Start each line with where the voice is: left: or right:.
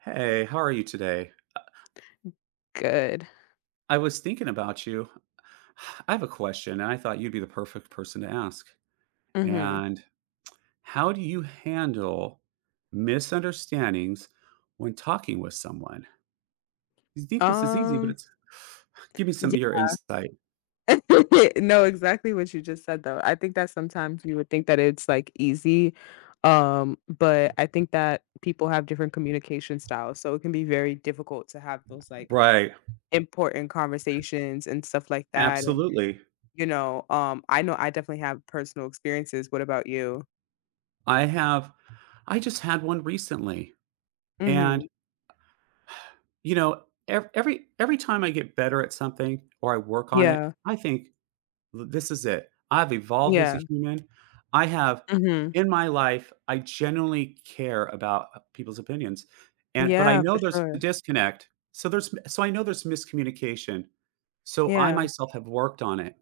right: Hey, how are you today? I
left: Good.
right: I was thinking about you. I have a question, and I thought you'd be the perfect person to ask.
left: Mhm.
right: And how do you handle misunderstandings when talking with someone? You think this is easy, but
left: Um,
right: it's. Give me some
left: yeah.
right: of your insight.
left: No, exactly what you just said, though. I think that sometimes you would think that it's, like, easy, but I think that people have different communication styles, so it can be very difficult to have those, like,
right: Right.
left: important conversations and stuff like that, and,
right: Absolutely.
left: I know I definitely have personal experiences. What about you?
right: I have I just had one recently. And
left: Mhm.
right: you know, every time I get better at something or I work on it,
left: Yeah.
right: I think this is it. I've evolved as a
left: Yeah.
right: human. I have
left: Mhm.
right: in my life, I genuinely care about, people's opinions, and but I
left: Yeah, for
right: know there's a
left: sure.
right: disconnect. So I know there's miscommunication. So I
left: Yeah.
right: myself have worked on it.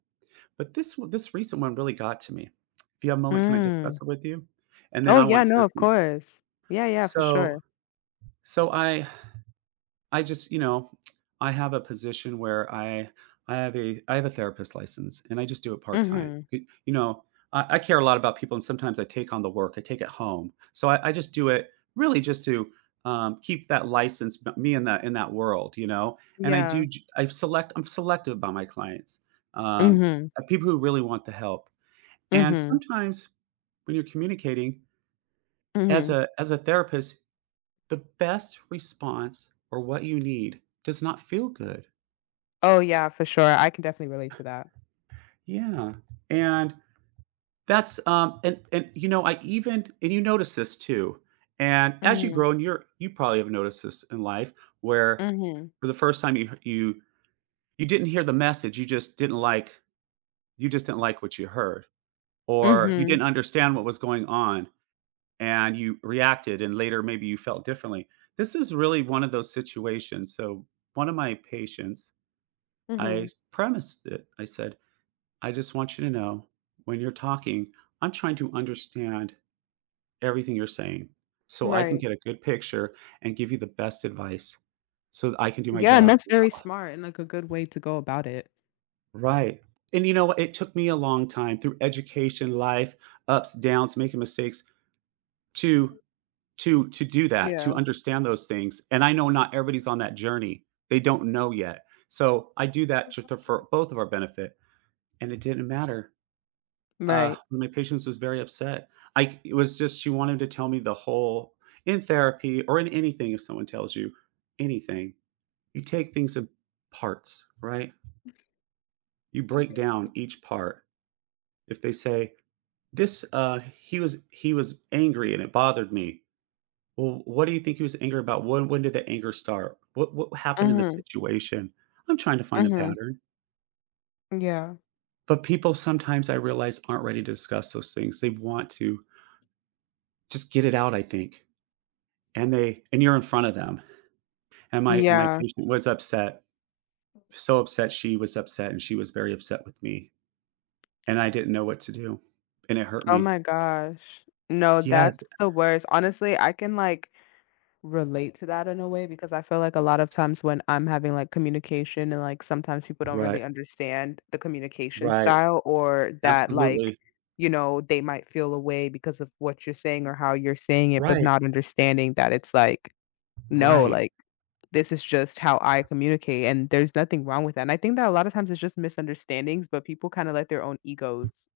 right: But this recent one really got to me. If you have a moment, can I
left: Mm.
right: discuss it with you? And then
left: Oh,
right: I
left: yeah,
right: want
left: no,
right: your
left: of
right: view.
left: course. Yeah, yeah, for sure.
right: So so I just, you know, I have a position where I have a therapist license and I just do it part time.
left: Mhm.
right: You know, I care a lot about people and sometimes I take on the work, I take it home. So I just do it really just to keep that license me in that world, you know. And I
left: Yeah.
right: do I'm selective about my clients, um,
left: Mhm.
right: people who really want the help. And
left: Mhm.
right: sometimes when you're communicating as
left: Mhm.
right: a therapist, the best response or what you need does not feel good.
left: Oh, yeah, for sure. I can definitely relate to that.
right: Yeah. And that's and you know, I even and you notice this too. And as you
left: Mhm.
right: grow and you probably have noticed this in life where
left: Mhm.
right: for the first time you didn't hear the message, you just didn't like you just didn't like what you heard or you
left: Mhm.
right: didn't understand what was going on and you reacted and later maybe you felt differently. This is really one of those situations. So one of my patients
left: Mhm.
right: I premised it. I said, I just want you to know when you're talking, I'm trying to understand everything you're saying so I can
left: Right.
right: get a good picture and give you the best advice so that I can do my
left: Yeah, and
right: job
left: that's very smart and, like, a good way to go about it.
right: right. And you know what? It took me a long time through education, life, ups, downs, making mistakes to to do that,
left: Yeah.
right: to understand those things. And I know not everybody's on that journey. They don't know yet. So I do that just for both of our benefit. And it didn't matter.
left: Right.
right: One of my patients was very upset. I it was just she wanted to tell me the whole in therapy or in anything, if someone tells you anything, you take things in parts, right? You break down each part. If they say this, he was angry and it bothered me. Well, what do you think he was angry about? When did the anger start? What happened in the
left: Mhm.
right: situation? I'm trying to find a
left: Mhm.
right: pattern.
left: Yeah.
right: But people sometimes I realize aren't ready to discuss those things. They want to just get it out, I think. And you're in front of them. And my
left: Yeah.
right: patient was upset, she was upset, and she was very upset with me, and I didn't know what to do, and it hurt
left: Oh
right: me.
left: my gosh. No,
right: Yes.
left: that's the worst. Honestly, I can, like, relate to that in a way because I feel like a lot of times when I'm having, like, communication and, like, sometimes people don't
right: Right,
left: really understand the communication
right: right,
left: style or that, like,
right: absolutely.
left: they might feel a way because of what you're saying or how you're saying it, but
right: Right,
left: not understanding that it's like, "No,
right: right,
left: like, this is just how I communicate, and there's nothing wrong with that," and I think that a lot of times it's just misunderstandings, but people kinda let their own egos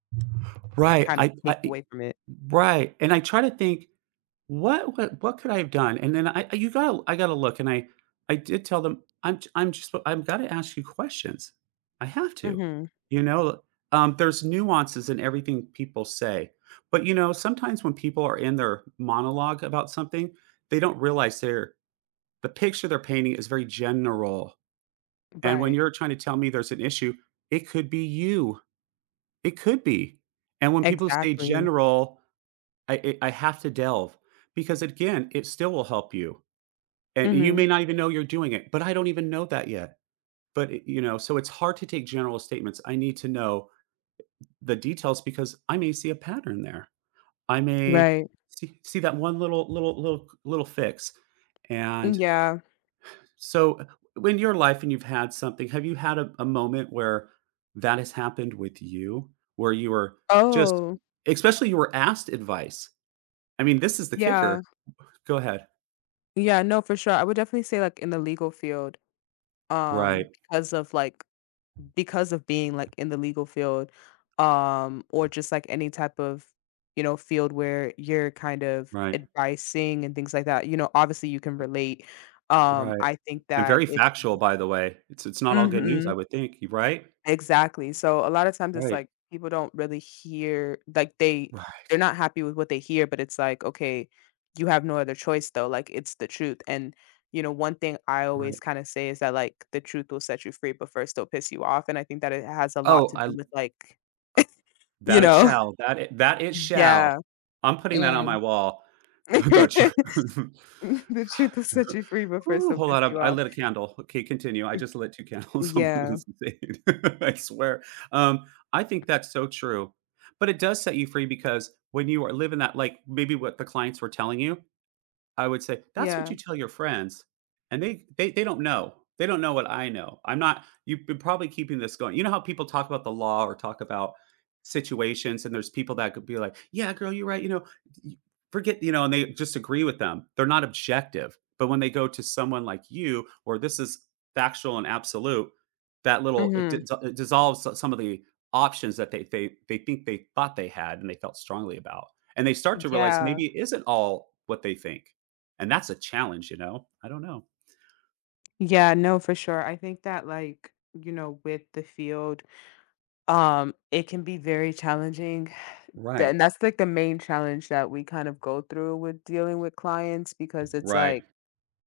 right: right.
left: kind of take
right: I
left: away from it.
right: Right, and I try to think. What could I have done? And then I you gotta look, and I did tell them, "I'm just I have gotta ask you questions. I have to."
left: Mhm.
right: You know? There's nuances in everything people say. But, you know, sometimes when people are in their monologue about something, they don't realize the picture they're painting is very general, and when
left: Right.
right: you're trying to tell me there's an issue, it could be you. It could be. And when people say
left: Exactly.
right: general I have to delve because, again, it still will help you, and you may
left: Mhm.
right: not even know you're doing it, but I don't even know that yet, but, I you know, so it's hard to take general statements. I need to know the details because I may see a pattern there. I may
left: Right.
right: see that one little fix,
left: Mm,
right: and
left: yeah.
right: so in your life and you've had something, have you had a moment where that has happened with you, where you were just
left: Oh,
right: especially you were asked advice? I mean, this is the
left: yeah.
right: kicker. Go ahead.
left: Yeah, no, for sure. I would definitely say, like, in the legal field,
right: Right,
left: um, because of, like because of being, like, in the legal field, or just, like, any type of, field where you're kind of
right: right,
left: advising and things like that, obviously you can relate.
right: right,
left: I think
right: and
left: that
right: very
left: it's.
right: factual, by the way. It's not all good news, I
left: Mhm.
right: would think, y right?
left: Exactly. So a lot of times it's
right: Right,
left: like people don't really hear, like, they're
right: right,
left: not happy with what they hear, but it's like, okay, you have no other choice though. Like, it's the truth. And, one thing I always
right: right.
left: kind of say is that, like, the truth will set you free, but first it'll piss you off. And I think that it has a lot
right: Oh,
left: to do
right: I
left: with, like, you
right: that it
left: know,
right: shall, that it shall.
left: yeah.
right: I'm putting that on my
left: And
right: wall. The ch
left: the truth will set you free, but first
right: Ooh,
left: it'll
right: hold
left: piss
right: on,
left: you
right: I
left: off.
right: lit a candle. Okay, continue. I just lit 2 candles.
left: Yeah.
right: That's insane. I swear. Um, I think that's so true, but it does set you free because when you are living that like, maybe what the clients were telling you, I would say, "That's what
left: Yeah.
right: you tell your friends," and they don't know. They don't know what I know. I'm not You've been probably keeping this going. You know how people talk about the law or talk about situations, and there's people that could be like, "Yeah, girl, you're right," you know, y- forget, you know, and they just agree with them. They're not objective. But when they go to someone like you, or this is factual and absolute, that
left: Hmm.
right: it dissolves some of the options that they think they thought they had and they felt strongly about, and they start to realize
left: Yeah.
right: maybe it isn't all what they think. And that's a challenge, you know? I don't know.
left: Yeah, no, for sure. I think that, like, with the field. It can be very challenging. Th
right: Right,
left: and that's, like, the main challenge that we kind of go through with dealing with clients because it's
right: right.
left: like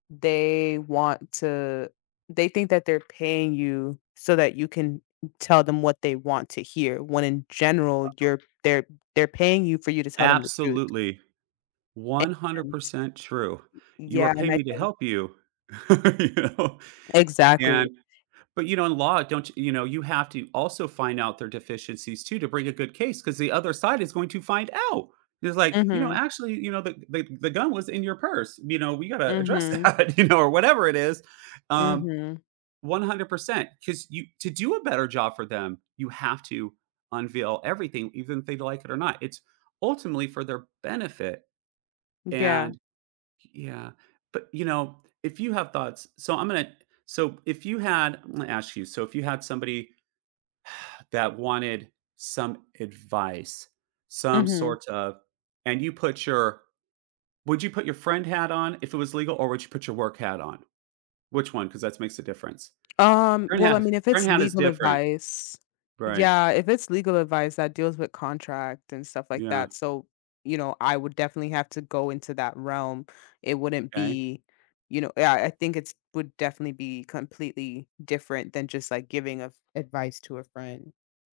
left: they want to they think that they're paying you so that you can tell them what they want to hear when in general you're they're paying you for you to tell them the truth,
right: Absolutely,
left: and
right: 100% true. You are
left: yeah, and
right: paying
left: I
right: me to
left: think.
right: help you, you know?
left: Exactly.
right: And but, you know, in law, don't you know, you have to also find out their deficiencies too to bring a good case because the other side is going to find out. It's like, you know,
left: Mhm.
right: "Actually, you know, the gun was in your purse, you know, we gotta address
left: Mhm.
right: that," you know, or whatever it is. Um,
left: Mhm.
right: 100% because you to do a better job for them you have to unveil everything even if they like it or not, it's ultimately for their benefit
left: Yeah.
right: and yeah but you know if you have thoughts so I'm gonna so if you had I'm gonna ask you so if you had somebody that wanted some advice some
left: Mhm.
right: sort of and you put your would you put your friend hat on if it was legal or would you put your work hat on which one because that makes a difference
left: Um, well, I mean, if
right: friend
left: it's
right: hat is
left: legal
right: different
left: advice,
right: right.
left: yeah, if it's legal advice that deals with contract and stuff like
right: Yeah,
left: that, so, I would definitely have to go into that realm. It wouldn't
right: okay.
left: be, yeah, I think it's would definitely be completely different than just, like, giving of advice to a friend.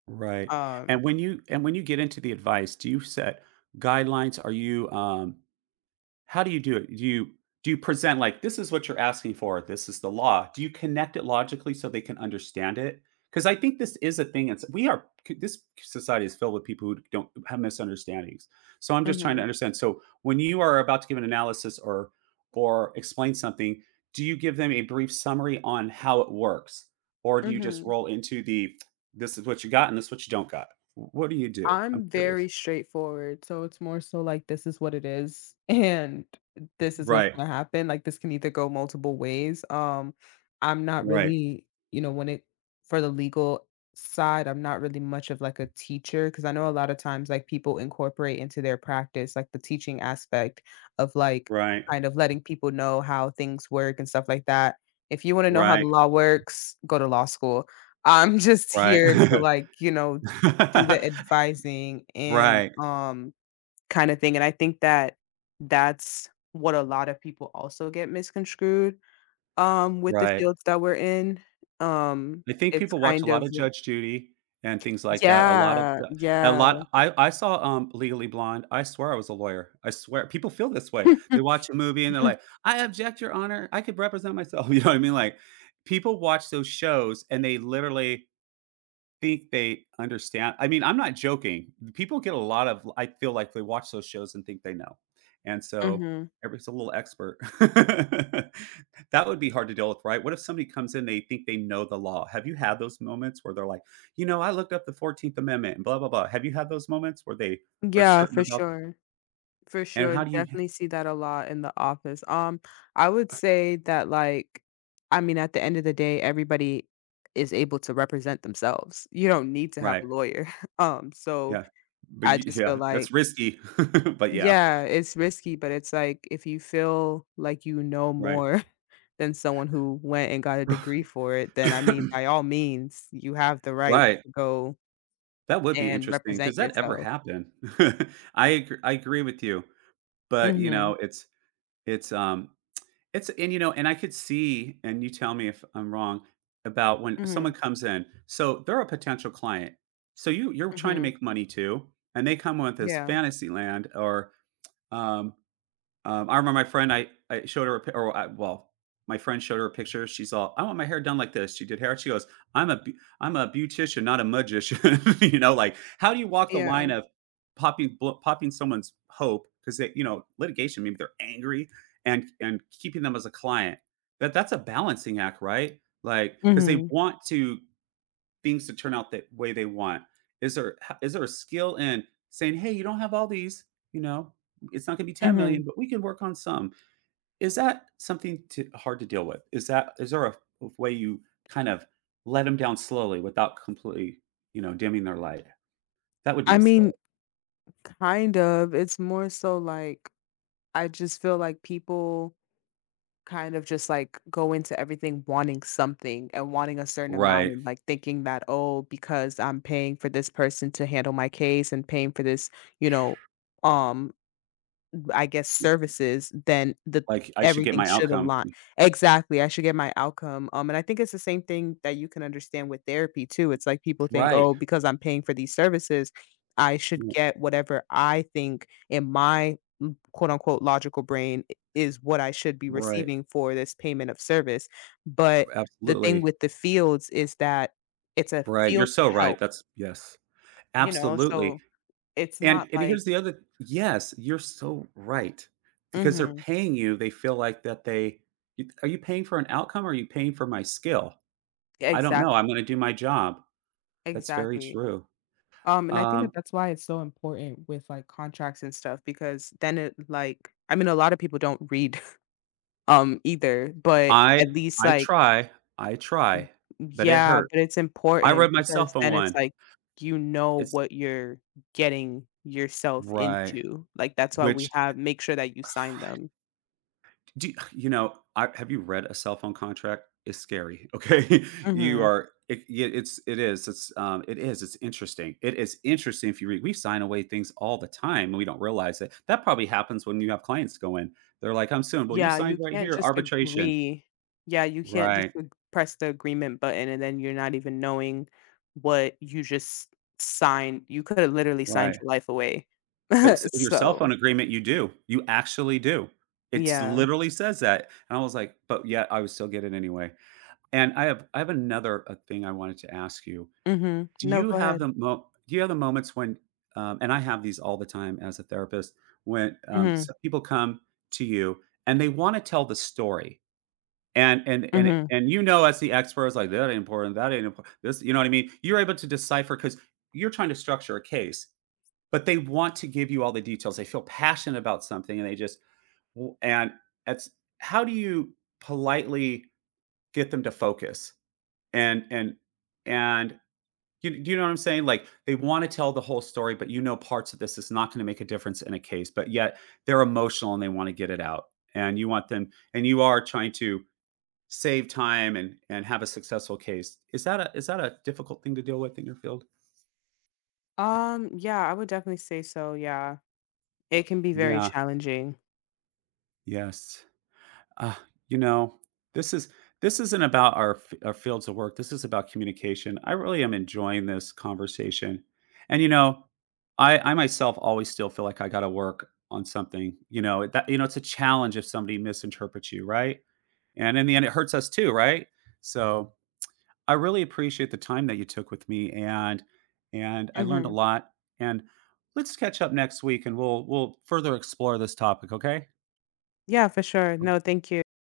right: Right.
left: Um
right: And when you get into the advice, do you set guidelines? Are you, how do you do it? Do you present like, "This is what you're asking for, this is the law." Do you connect it logically so they can understand it? Because I think this is a thing, it's we are this society is filled with people who don't have misunderstandings. So I'm just trying to
left: mhm,
right: understand. So when you are about to give an analysis or explain something, do you give them a brief summary on how it works? Or do you just
left: mhm.
right: roll into the, "This is what you got and this is what you don't got?" What do you do? I'm
left: I'm
right: curious.
left: very straightforward, so it's more so like this is what it is and this is what's
right: Right.
left: gonna happen. Like, this can either go multiple ways. I'm not
right: Right.
left: really, when it for the legal side, I'm not really much of like a teacher because I know a lot of times like people incorporate into their practice like the teaching aspect of like
right: Right.
left: kind of letting people know how things work and stuff like that. If you want to know how the
right: Right.
left: law works, go to law school. I'm just
right: Right.
left: here to, like, do the advising and,
right: Right,
left: kinda thing, and I think that that's what a lot of people also get misconstrued, with the
right: right.
left: fields that we're in. Um,
right: I think
left: it's
right: people watch a
left: kind
right: lot
left: of
right: of
left: li
right: Judge Judy and things like that. A lot of
left: Yeah,
right: the a
left: yeah.
right: lot I saw, Legally Blonde. I swear I was a lawyer. I swear people feel this way. They watch a movie and they're like, "I object, your honor. I could represent myself." You know what I mean? Like, people watch those shows and they literally think they understand. I mean, I'm not joking. People get a lot of I feel like they watch those shows and think they know. And so
left: Mhm.
right: everybody's a little expert. That would be hard to deal with, right? What if somebody comes in, they think they know the law? Have you had those moments where they're like, "You know, I looked up the 14th Amendment and blah, blah, blah." Have you had those moments where they are
left: Yeah,
right: certain
left: for
right: about
left: sure. For
right: and
left: sure,
right: how do you
left: definitely see that a lot in the office. I would say that, like, I mean, at the end of the day, everybody is able to represent themselves. You don't need to have
right: Right,
left: a lawyer. So
right: yeah. But
left: I
right: you
left: just feel
right: yeah, that's
left: like,
right: risky. But yeah,
left: yeah, it's risky, but it's like, if you feel like you know
right: right.
left: more than someone who went and got a degree for it, then I mean, by all means, you have the right
right: Right.
left: to go
right: That would be
left: and
right: interesting. Does
left: represent
right: that ever
left: yourself.
right: happen? I agree with you, but, you
left: Mhm,
right: know, it's it's, um and, I could see, and you tell me if I'm wrong about when someone
left: mhm,
right: comes in. So they're a potential client. So, you're trying to
left: mhm.
right: make money too, and they come with this
left: Yeah,
right: fantasy land, or, um I remember my friend, I showed her, a, pi- or I, well, my friend showed her a picture. She's all, "I want my hair done like this." She did hair. She goes, I'm a, beau- "I'm a beautician, not a magician." You know, like, how do you walk the
left: yeah.
right: line of popping someone's hope because they, you know, litigation, maybe they're angry, and keeping them as a client? That's a balancing act, right? Like, because they
left: Mhm,
right: want to things to turn out the way they want? Is there a skill in saying, "Hey, you don't have all these, you know, it's not going to be 10
left: mhm.
right: million, but we can work on some"? Is that something hard to deal with? Is there a way you kind of let them down slowly without completely, dimming their light? That would be
left: I
right: a skill.
left: mean, kind of, it's more so like I just feel like people kind of just like go into everything wanting something and wanting a certain amount
right: Right.
left: and like thinking that, oh, because I'm paying for this person to handle my case and paying for this, you know um I guess, services, then the
right: Like, I should get
left: everything
right: my
left: should
right: outcome.
left: align. Exactly, I should get my outcome, and I think it's the same thing that you can understand with therapy too. It's like people think,
right: Right.
left: "Oh, because I'm paying for these services, I should get whatever I think in my, quote, unquote logical brain' I is what I should be
right: Right.
left: receiving for this payment of service," but the thing
right: Absolutely.
left: with the fields is that it's a
right: Right. You're
left: field to
right: so
left: help,
right: right. That's yes. Absolutely.
left: so it's not
right: And,
left: like.
right: here's the other, yes, you're so right, because they're
left: Mhm.
right: paying you, they feel like that they you, "Are you paying for an outcome, or are you paying for my skill? I don't know, I'm
left: Exactly,
right: gonna do my job." That's very
left: exactly.
right: true.
left: And I think that
right: Um,
left: that's why it's so important with like contracts and stuff, because then it like, I mean, a lot of people don't read either, but
right: I
left: at least,
right: I
left: like,
right: try, I try, but it
left: yeah,
right: hurt.
left: but it's
right: I rode
left: important because
right: myself on
left: then it's
right: one.
left: like you know
right: It's
left: what you're getting yourself
right: right,
left: into. Like, that's why we
right: which...
left: have make sure that you sign them.
right: Do you you know, I have you read a cell phone contract? It's scary, okay? You
left: Mhm.
right: are it, yeah, it's it is. It's, it's interesting. It is interesting. If you read, we sign away things all the time, and we don't realize it. That probably happens when you have clients go in. They're like, "I'm suing." "Well, you
left: Yeah,
right: signed
left: you
right: right
left: can't
right: here,
left: just
right: arbitration."
left: agree. Yeah, you can't just
right: Right,
left: ag press the agreement button, and then you're not even knowing what you just signed. You coulda literally signed
right: right.
left: your life away.
right: It's in your cell
left: So,
right: phone agreement, you do. You actually do. It's
left: yeah.
right: literally says that, and I was like, "But yet I would still get it anyway." And I have another, thing I wanted to ask you.
left: Mhm. No, go ahead.
right: Do you have the moments when, and I have these all the time as a therapist, when,
left: Mhm,
right: so people come to you and they wanna tell the story, and and and
left: mhm.
right: and as the expert, it's like, "That ain't important, that ain't impor—" This, you know what I mean? You're able to decipher, because 'cause you're trying to structure a case, but they want to give you all the details. They feel passionate about something, and they just w and it's how do you politely get them to focus? And and and you do you know what I'm saying? Like, they wanna tell the whole story, but parts of this is not gonna make a difference in a case, but yet they're emotional and they wanna get it out. And you want them, and you are trying to save time and have a successful case. Is that a difficult thing to deal with in your field?
left: Yeah, I would definitely say so, yeah. It can be very
right: Yeah.
left: challenging.
right: Yes. Uh, you know, this is this isn't about our fields of work. This is about communication. I really am enjoying this conversation, and I myself always still feel like I got to work on something. You know that, it's a challenge if somebody misinterprets you, right? And in the end, it hurts us too, right? So I really appreciate the time that you took with me, and I learned a
left: Mhm.
right: lot. And let's catch up next week, and we'll further explore this topic. Okay.
left: Yeah, for sure. No, thank you.